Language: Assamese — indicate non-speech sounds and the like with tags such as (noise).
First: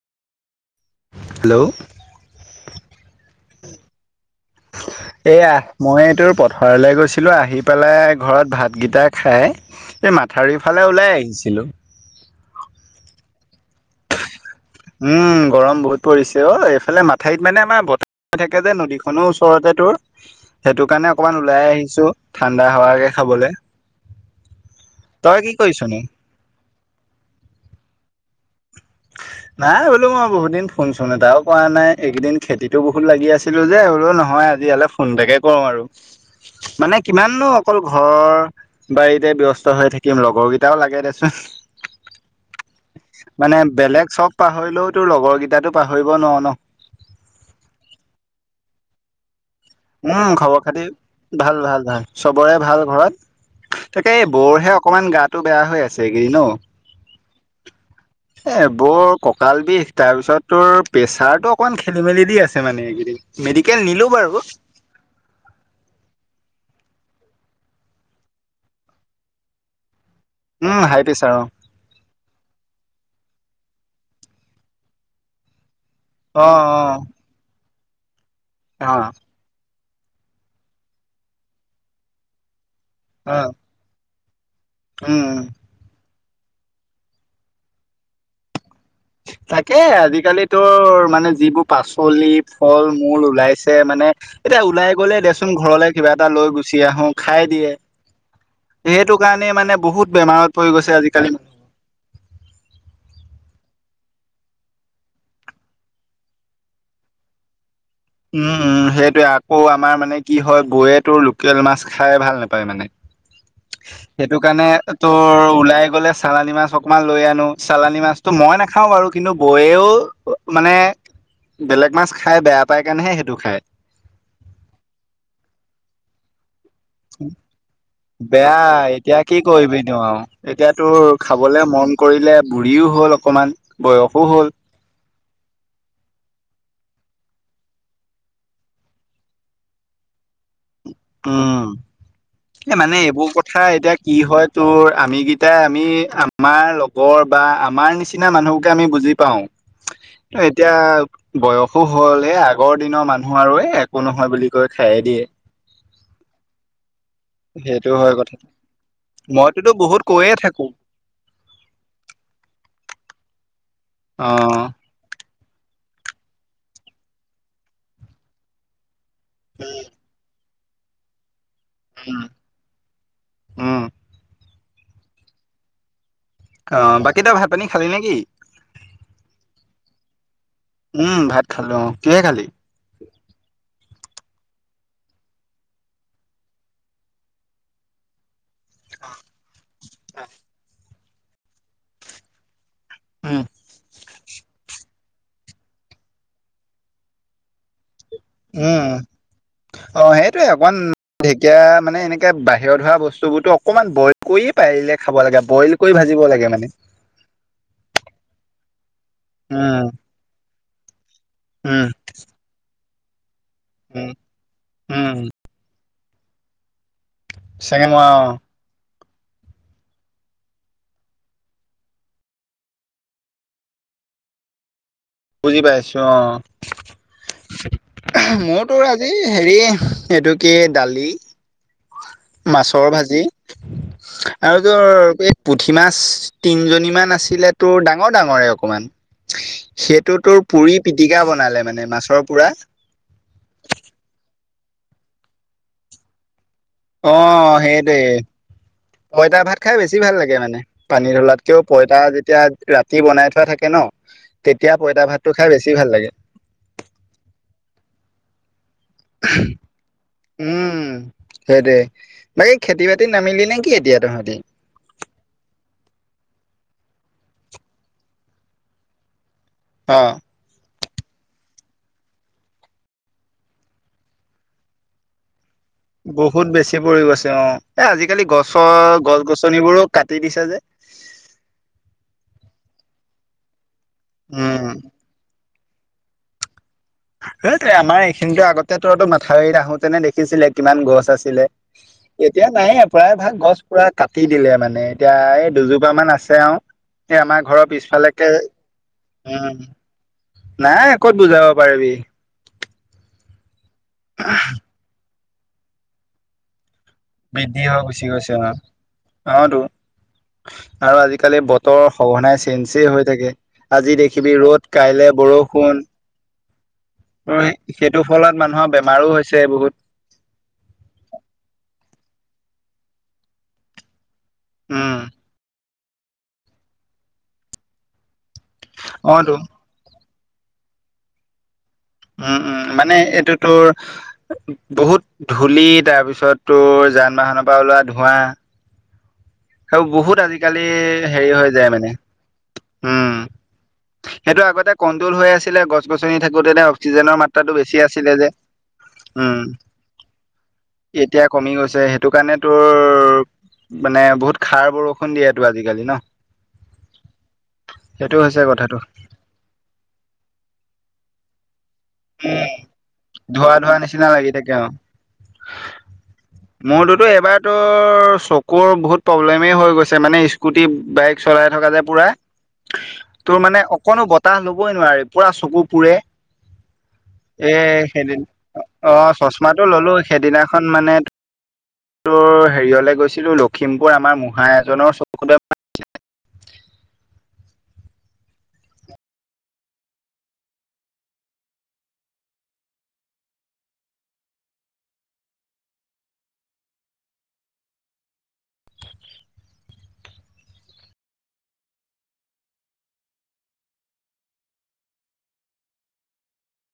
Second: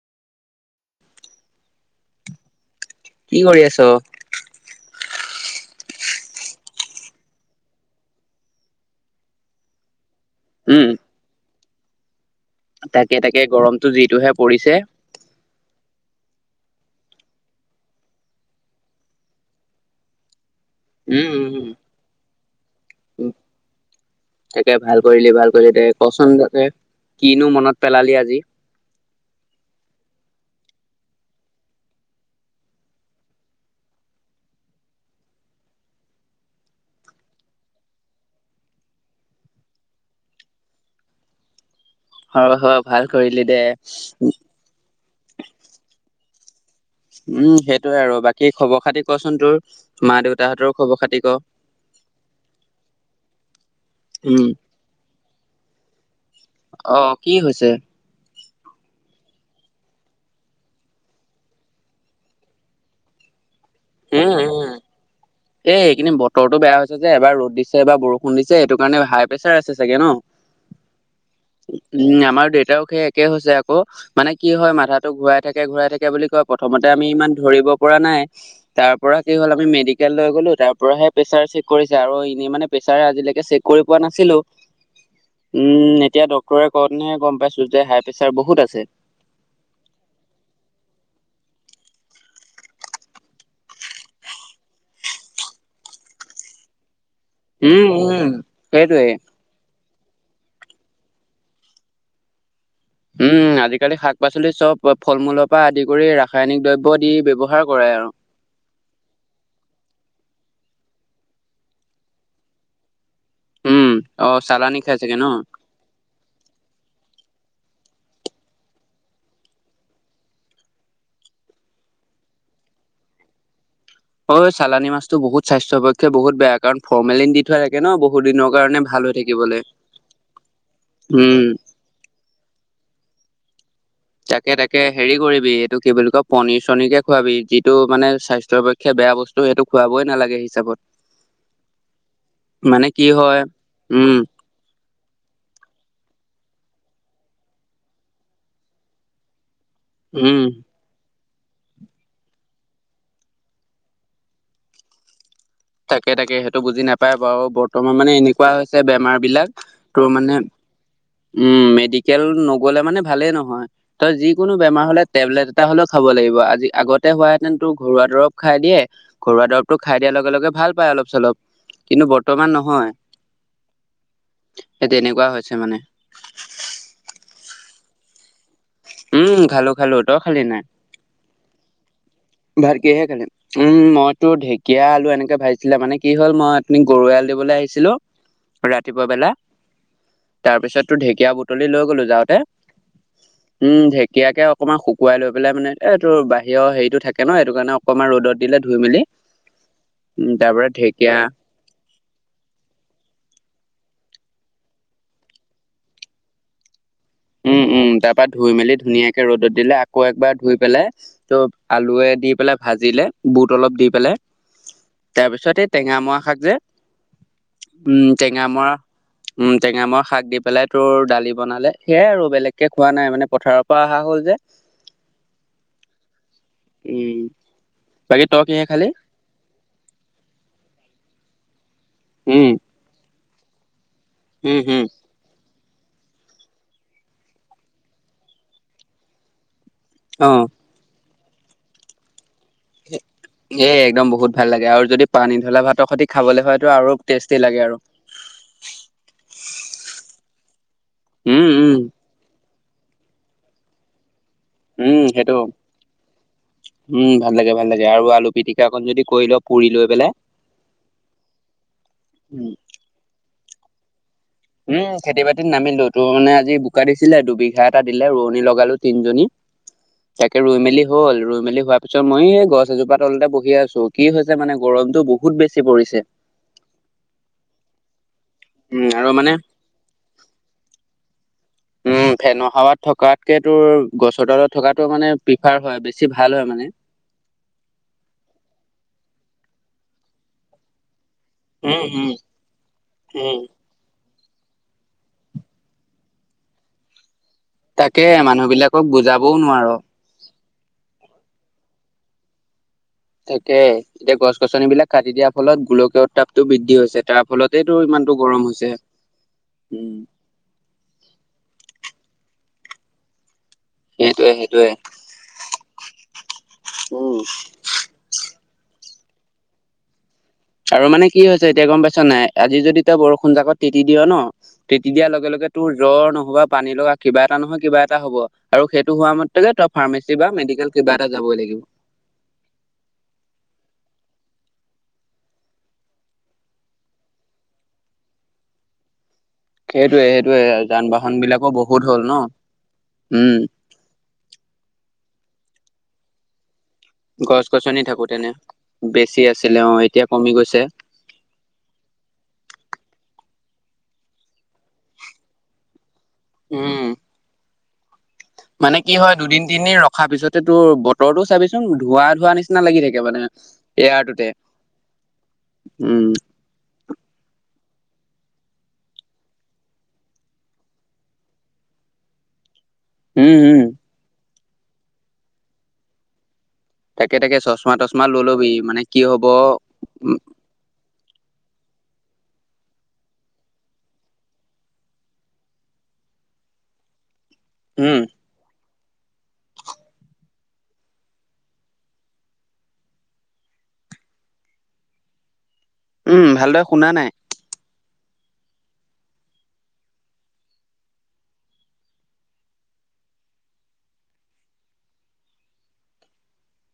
হেল্ল'? কি কৰি আছ? (inaudible) এয়া, মই এইটোৰ পথাৰলৈ গৈছিলো, আহি পেলাই ঘৰত ভাতগিটা খাই এই মাথাউৰিৰ উম, ফালে ওলাই আহিছিলোঁ। তাকে তাকে গৰমটো যিটোহে পৰিছে। উম গৰম বহুত পৰিছে অ, এইফালে মাথাউৰিত মানে আমাৰ বতাহ থাকে যে নদীখনৰ ওচৰতে তোৰ। সেইটো কাৰণে উম, অকমান উম, ওলাই উম, আহিছো ঠাণ্ডা হাৱাকে উম খাবলে। তাকে ভাল কৰিলি তই কি ভাল কৰিলি তে, কৰিছনো কচোন তাকে কিনো মনত পেলালি আজি? (inaudible) নাই বোলো মই বহুত দিন ফোন-চোন এটাও কৰা নাই এইকেইদিন খেতিতো বহুত লাগি আছিলো যে বোলো নহয় আজি ইয়ালৈ ফোনটাকে কৰো আৰু মানে কিমাননো অকল ঘৰ বাৰীতে ব্যস্ত হৈ থাকিম লগৰ কেইটাও লাগে দেচোন। হয় হ ভাল কৰিলি মানে দে। বেলেগ চব পাহৰিলেও তোৰ লগৰকেইটাটো পাহৰিব নোৱাৰ ন? উম সেইটোয়ে আৰু বাকী খবৰ খাতি কচোন তোৰ? মা মোৰ খবৰ দেউতাহঁতৰো খাতি ক। ভাল - ভাল - ভাল, চবৰে ভাল ঘৰত। তাকে এই উম, বৰহে অকমান গাটো বেয়া হৈ আছে এইকেইদিন অ। অ', কি হৈছে? এ বৰ কঁকাল বিষ তাৰপিছত তোৰ প্ৰেচাৰটো অকমান খেলি - মেলি দি আছে মানে এইকেইদিন। মেডিকেল নিলো উম, বাৰু। উম। এই এইখিনি বতৰটো বেয়া হৈছে যে এবাৰ ৰ'দ দিছে, এবাৰ বৰষুণ দিছে এইটো কাৰণে হাই প্ৰেছাৰ আছে চাগে ন? উম হাইপেছাৰ অ। উম, আমাৰ দেউতাও সেই একে হৈছে আকৌ মানে কি হয় মাথাটো ঘূৰাই থাকে ঘূৰাই থাক কে বুলি কয়, অ অ প্ৰথমতে আমি ইমান ধৰিব পৰা নাই তাৰ পৰা অ কি হ'ল, আমি মেডিকেল লৈ গ'লো, তাৰ পৰাহে প্ৰেছাৰ চেক কৰিছে, আৰু এনেই মানে প্ৰেচাৰ অ আজিলৈকে চেক কৰি পোৱা নাছিলোঁ। উম। উম, এতিয়া ডক্তৰে কওঁতেনেহে গম পাইছোঁ যে হাই প্ৰেছাৰ বহুত আছে। তাকে, আজিকালি তোৰ মানে যিবোৰ পাচলি, ফল-মূল ওলাইছে মানে এতিয়া ওলাই গ'লে দেচোন ঘৰলে কিবা এটা লৈ গুচি আহোঁ খাই দিয়ে, উম উম সেইটোৱে সেইটোকাৰণেই মানে বহুত বেমাৰত পৰি গৈছে আজিকালি মানুহ। উম, আজিকালি শাক-পাচলি চব ফল-মূলৰ পৰা আদি কৰি ৰাসায়নিক দ্ৰব্য দি ব্যৱহাৰ কৰে আৰু। উম উম, সেইটোৱেই, আকৌ আমাৰ মানে কি হয় বৌৱে তোৰ লোকেল মাছ খাই ভাল নাপায় মানে। উম অ সেইটোকাৰণে চালানি খাই চাগে ন তোৰ ওলাই গ'লে চালানি মাছ অক অকমান লৈ আনো, চালানি মাছটো মই নাখাওঁ বাৰু, কিন্তু বৈয়েও মানে বেলেগ মাছ খাই বেয়া পাই কাৰণেহে সেইটো খায়। অ', চালানী মাছটো বহুত স্বাস্থ্যৰ পক্ষে বহুত বেয়া, কাৰণ ফৰ্মেলিন দি থোৱা থাকে ন বহুত দিনৰ কাৰণে বেয়াই, ভাল হৈ এতিয়া কি থাকিবলৈ কৰিবিনো আৰু এতিয়া তোৰ উম খাবলে মন কৰিলে, বুঢ়ীও হ'ল অকমান, বয়স তাকে তাকে, হেৰি কৰিবি এইটো কি বুলি কয় পনীৰ-চনীৰকে খোৱাবি, যিটো মানে স্বাস্থ্যৰ পক্ ক্ষে বেয়া বস্তু, সেইটো খুৱাবই নালাগে হিচাপত। উম, এ মানে কি এইবোৰ হয় কথা এতিয়া কি উম হয় তোৰ আমিকেইটাই, আমি আমাৰ লগৰ বা আমাৰ নিচিনা মানুহবোকে আমি বুজি পাওঁ। এ উম এতিয়া বয়সো হ'ল, এ আগৰ দিনৰ মানুহ আৰু এই একো নহয় বুলি কৈ খায়েই দিয়ে। তাকে তাকে, সেইটো বুজি নাপ পায় বাৰু, সেইটো বৰ্তমান মানে হয় কথা এনেকুৱা হৈছে বেমাৰ বিলাক, মইতোতো বহুত তোৰ কৈয়ে মানে থাকো উম, মেডিকেল নগ'লে মানে ভালেই নহয়, তই অ যিকোনো বেমাৰ হ'লে টেবলেট এটা হ'লেও খাব লাগিব, আজি-আগতে হোৱাহেতেন তোৰ ঘৰুৱা দৰৱ খাই দিয়ে ঘৰুৱা দৰৱটো খাই দিয়াৰ লগে লগে ভাল পায় অলপ-চলপ, কিন্তু উম বৰ্তমান নহয়। উম সেই তেনেকুৱা হৈছে মানে। অ', বাকী তই ভাত পানী খালি নে কি? উম, খালোঁ খালোঁ, তই খালি নাই? উম, ভাত খালোঁ অ', কিহে খালি? ভাত কিহে খালি? উম, মই তোৰ ঢেঁকীয়া, আলু এনেকে ভাজিছিলে, মানে কি হ'ল মই অথনি গৰু এৰাল দিবলৈ আহিছিলোঁ (inaudible) ৰাতিপুৱা বেলা, তাৰপিছত তোত ঢেঁকীয়া বুটলি লৈ গ'লো যাওঁতে। উম, ঢেঁকীয়াকে অকমান শুকুৱাই লৈ পেলাই মানে এই তোৰ বাহিৰৰ হেৰিটো কে নহয়, সেইটোকাৰণে অকমান ৰ'দত দিলে ধুই উম, মেলি অ', উম সেইটোৱে তাৰ পৰা অকমান ঢেকীয়া ঢেঁক এতিয়া মানে এনেকে বাহিৰত হোৱা বস্তুবোৰতো অকমান বইল কৰিয়ে পাৰিলে খাব লাগে, বইল কৰি ভাঁজিব লাগে মানে। উম উম, তাৰপৰা ধুই মেলি ধুনীয়াকে ৰ'দত দিলে, উম আকৌ একবাৰ ধুই পেলাই ত' উম, আলুৱে দি পেলাই ভাঁজিলে, বুট অলপ দি উম, পেলাই উম, তাৰপিছত এই টেঙামৰা শাক যে, চাগে মই উম, অ', টেঙামৰা উম, টেঙামৰা শাক দি পেলাই তোৰ দালি বনালে। সেয়াই আৰু বেলেগকে খোৱা নাই, মানে পথাৰৰ পৰা অহা হ'ল যে। বুজি পাইছোঁ অ', উম বাকী তই কিহে মইও খালি তোৰ আজি এই হেৰি, এইটো কি দালি উম মাছৰ ভাজি উম আৰু তোৰ হম এই পুঠি মাছ তিনজনীমান আছিলে তোৰ ডাঙৰ, ডাঙৰে অকমান। সেইটো অ তোৰ পুৰি পিটিকা বনালে মানে মাছৰ পুৰা। এ একদম বহুত ভাল লাগে আৰু যদি পানী ঢলা ভাতৰ সৈতি খাবলৈ হয়তো আৰু টেষ্টি লাগে অ', আৰু সেইটোৱে পইতা ভাত খাই বেছি ভাল লাগে মানে পানী উম ঢলাতকেও উম পইতা যেতিয়া ৰা তি বনাই থোৱা থাকে ন তেতিয়া উম পইতা ভাতটো সেইটো খাই বেছি ভাল লাগে। উম, ভাল লাগে, ভাল লাগে আৰু আলু পিটিকা অকণ যদি কৰি ল পুৰি লৈ পেলাই উম, সেইটোৱে উম এই খেতি বাত খেতি নামিলি নেকি এতিয়া তহঁতি। উম খেতি বাতিত নামিলো তোৰ মানে আজি বোকা দিছিলে দুবিঘা এটা দিলে ৰোৱনী লগালো তিনজনী অ'। তাকে ৰুই মেলি হ'ল ৰুই মেলি হোৱাৰ পিছত মই এই গছ এজোপাৰ তলতে বহি আছোঁ কি হৈছে মানে গৰমটো বহু বহুত বেছি পৰিছে। বহুত বেছি পৰি গৈছে অ', এ আজিকালি উম গছৰ আৰু গছ মানে গছনিবোৰো কাটি দিছে যে উম ফেন হাৱাত থকাতকে তোৰ গছৰ তলত উম থকাতো মানে (unintelligible) হয় বেছি ভাল হয় মানে। সেয়েটো আমাৰ এইখিনিতে আগতে তঁহতে মাথাউৰিত আহোতেনে দেখিছিলে কিমান গছ আছিলে। উম উম এতিয়া নাইে প্ৰায় উম ভাগ গছ পুৰা কাটি দিলে মানে, এতিয়া এই দুজোপা মান আছে, আও এই আমাৰ ঘৰত। তাকে মানুহ বিলাকক বুজাবও নোৱাৰো। নাই ক'ত বুজাব পাৰিবি। থাকে, এতিয়া গছ গছনি বিলাক কাটি দিয়াৰ ফলত গোলকীয় উত তাপটো বৃদ্ধি হৈছে। তাৰ বৃদ্ধি ফলতেইতটো হৈ গুচি ইমানতটো গৈছে গৰম অ হৈছে, অতো উম। আৰু আজিকালি বতৰ সঘনাই চেঞ্জ হৈ থাকে। আজি সেইটোয়ে দেখিবি ৰ'দ, সেইটোয়ে কাইলে বৰষুণ। উম সেইটো ফলত মানুহৰ বেমাৰো হৈছে বহুত। আৰু মানে কি হৈছে এতিয়া গ'ম পাইছ নাই, আজি যদি তই বৰষুণ জাকত তেতি দিয় ন, তিতি উম। দিয়াৰ লগে, লগে তোৰ জ্বৰ নহবা পানী লগা, কিবা এটা নহয় কিবা এটা হ'ব, আৰু সেইটো হোৱা অতো মতেকে ত ফাৰ্মাচী বা মেডিকেল কিবা এটা যাবই লাগিব। উম, উম মানে এইটো তোৰ বহুত ধূলি তাৰপিছত তোৰ যান বাহনৰ পৰা ওলোৱা ধোঁৱা আৰু সেইটোয়ে বহুত সেইটোয়ে আজিকালি যান বাহন হেৰি বিলাকো হৈ যায় বহুত মানে হ'ল ন উম। সেইটো আগতে কন্ত্ৰল হৈ আছিলে গছ, গছনি থাকোঁতে গছ, গছনি থাকোতেনে বেছি উম আছিলে অ', এতিয়া কমি গৈছে। এতিয়া কমি গৈছে, সেইটো কাৰণে তোৰ মানে বহুত খাৰ বৰষুণ দিয়ো টো আজিকালি ন। উম। সেইটো হৈছে। কথাটো মানে কি হয়, দুদিন, তিনদিন ৰখাৰ পিছতে তোৰ বতৰৰতো চাবিচোন একদম, ধোৱা, ধোৱা নিচিনা লাগি থাকে মানে ধোৱা ধোৱা নিচিনা এয়াৰটোতে লাগি থাকে অ উম। মোৰতোতো এবাৰতো চকুৰ বহুত প্ৰব্লেমে হৈ গৈছে মানে স্কুটি, বাইক চলাই থকা যে পুৰা উম তোৰ উম মানে অকণো বতাহ লবই নোৱাৰি পুৰা চকু পুৰে। তাকে তাকে চচমা এ' তচমা সেইদিন লৈ লবি মানে কি অঁ', হব -চচমাটো ল'লো উ সেইদিনাখন মানে- তোৰ হেৰিয়লে গৈছিলো, লখিমপুৰ আমাৰ মহা এজনৰ চকুত উমঁ। উমঁ, ভালদৰে শুনা নাই?